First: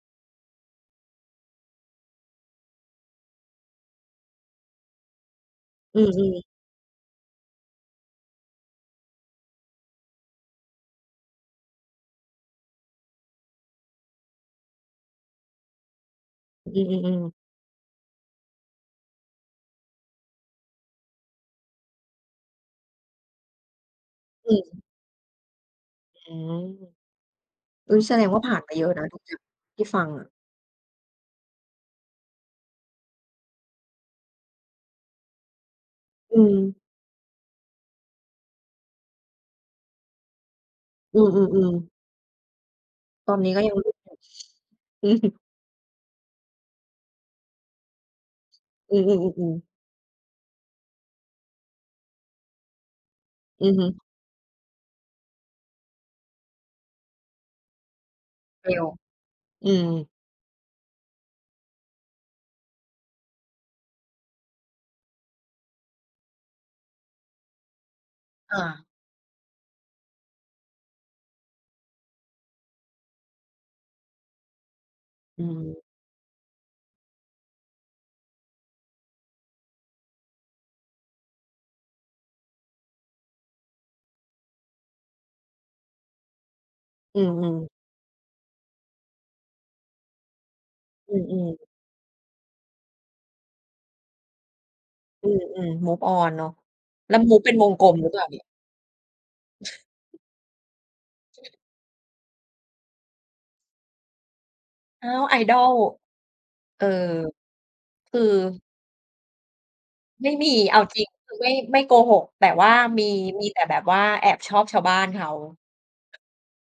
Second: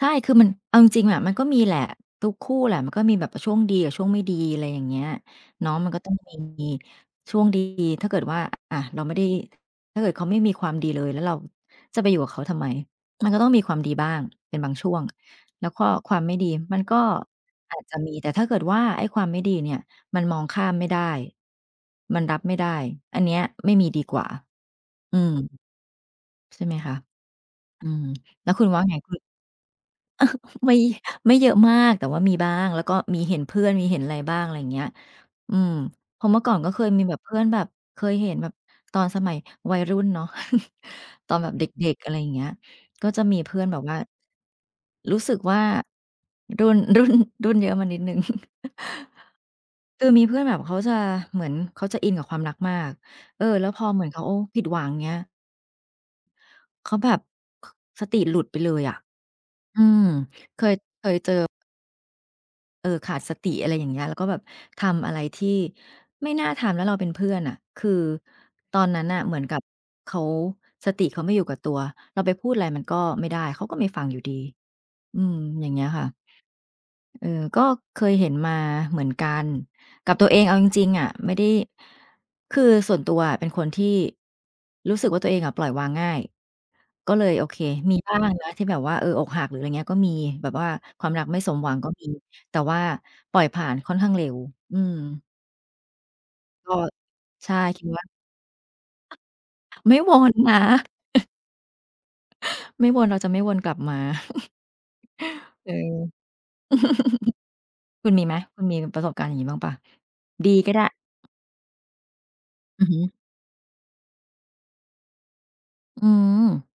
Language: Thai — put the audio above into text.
ใช่ คือ มันเอาจริง ๆ อะ มันก็มีแหละ ทุกคู่แหละ มันก็มีแบบช่วงดีกับช่วงไม่ดี อะไรอย่างเงี้ย น้องมันอกื็ต้องมี อ ๆ มี ช่วง ดี ถ้าเกิดว่า อะ เราไม่ได้ ถ้าเกิดเขาไม่มีความดีเลย แล้วเราจะไปอยู่กับเขาทำไม? มันก็ต้องมีความดีบ้าง เป็นบางช่วง แล้วก็ความไม่ดี มัอืนก็อ ๆ ๆ อาจจะมี แต่ถ้าเกิดว่าไอ้ความไม่ดีเนี่ย มันมองข้ามไม่ได้ มันรับไม่ได้ อันเนี้ยไม่มีดีกว่า อืม อืม อืม ใช่ไหมคะ? อือุ๊ย อ แสดงว่า แลผ้ว่านคุณมาว่เายอะไง? นะตรงเนี้ย ที่ฟังอะ ไม่ ไม่เยอะมาก แต่ว่ามีบ้าง แล้วก็มีเห็นเพื่อน มีเห็นอะไรบ้าง อะไรอย่างเงี้ย อืม เพราะเอมื่อืก่อนก็ม เคยมีแบบ เพื่อนแบบเคยเห็น แบบตอนสมัยวัยรุ่นเนาะ อืตอนแบบเดม ๆ ๆ ็ก ๆ อะไรอย่างเงี้ย ก็จะตมอีนนีเ้ พืก่็อนยัแงบไบม่รีว่บา เสร็จ อืรอู้ฮึ สึกว่า รุ่น รุ่น รุ่นเยอะมานิดหนึ่ง อือ ๆ ๆ ๆ คือมีเพื่อนแบบเขาจะ เหมือนเขาจะอินกับความรักมาก เออ อแลื้วอพฮอึ เหมือนเขาผิดหวัง เงี้ย เขาแบบ ค สติหลุดไปเเรล็ยว อะ อือืม ม เคย เคยเจอ เออ ขาดสติ อะไรอย่างเงี้ย แล้วก็แบบทำอะไรที่ไม่น่าทำ แล้วเราเป็นเพื่อนน่ะ คืออา ตอนนั้นน่ะเหมือนกับเขา สติเขาไม่อยู่กับตัว เราไปพูดอะไรมันก็ไม่ได้ เขาก็ไม่ฟังอยู่ดี อืม อือย่างเม งี้ยค่ะ เออ ก็เคยเห็นมาเหมือนกัน กับตัวเองเอาจริง ๆ อะ ไม่ได้ คือส่วนตัวอะเป็นคนที่ รู้สึกว่า ตัวเองอะปล่อยวางง่าย ก็อืเลยโอเค อ ๆ มีบ้างนะ ที่แบบว่า เออ อกหัก หรืออะไรอย่างนี้ก็มี แบบว่าควาอมืรักไม่อ สมๆ หวังก็มี แต่ว่าปล่อยผ่านค่อนข้างเร็ว อืม อืม ๆ move on เนาะ ก็ แล้ว move ใชเป็่ นวงคิกลดมว่หา รือเปล่าเนี่ย? ไม่วนนะ ไม่วน เราจะไม่วนกลับมา อ้าว เอIdol อ เออ คุคณืมอ ีไหม? คุณมีประสบการณ์อย่างงี้บ้างเปล่า ไม่มี ดีก็เอไาด้? จริง คือ ไม่ ไม่โกหก แต่ว่า อือฮึ มี มีแต่แบบว่าแอบชอบชาวบ้านเขา อืม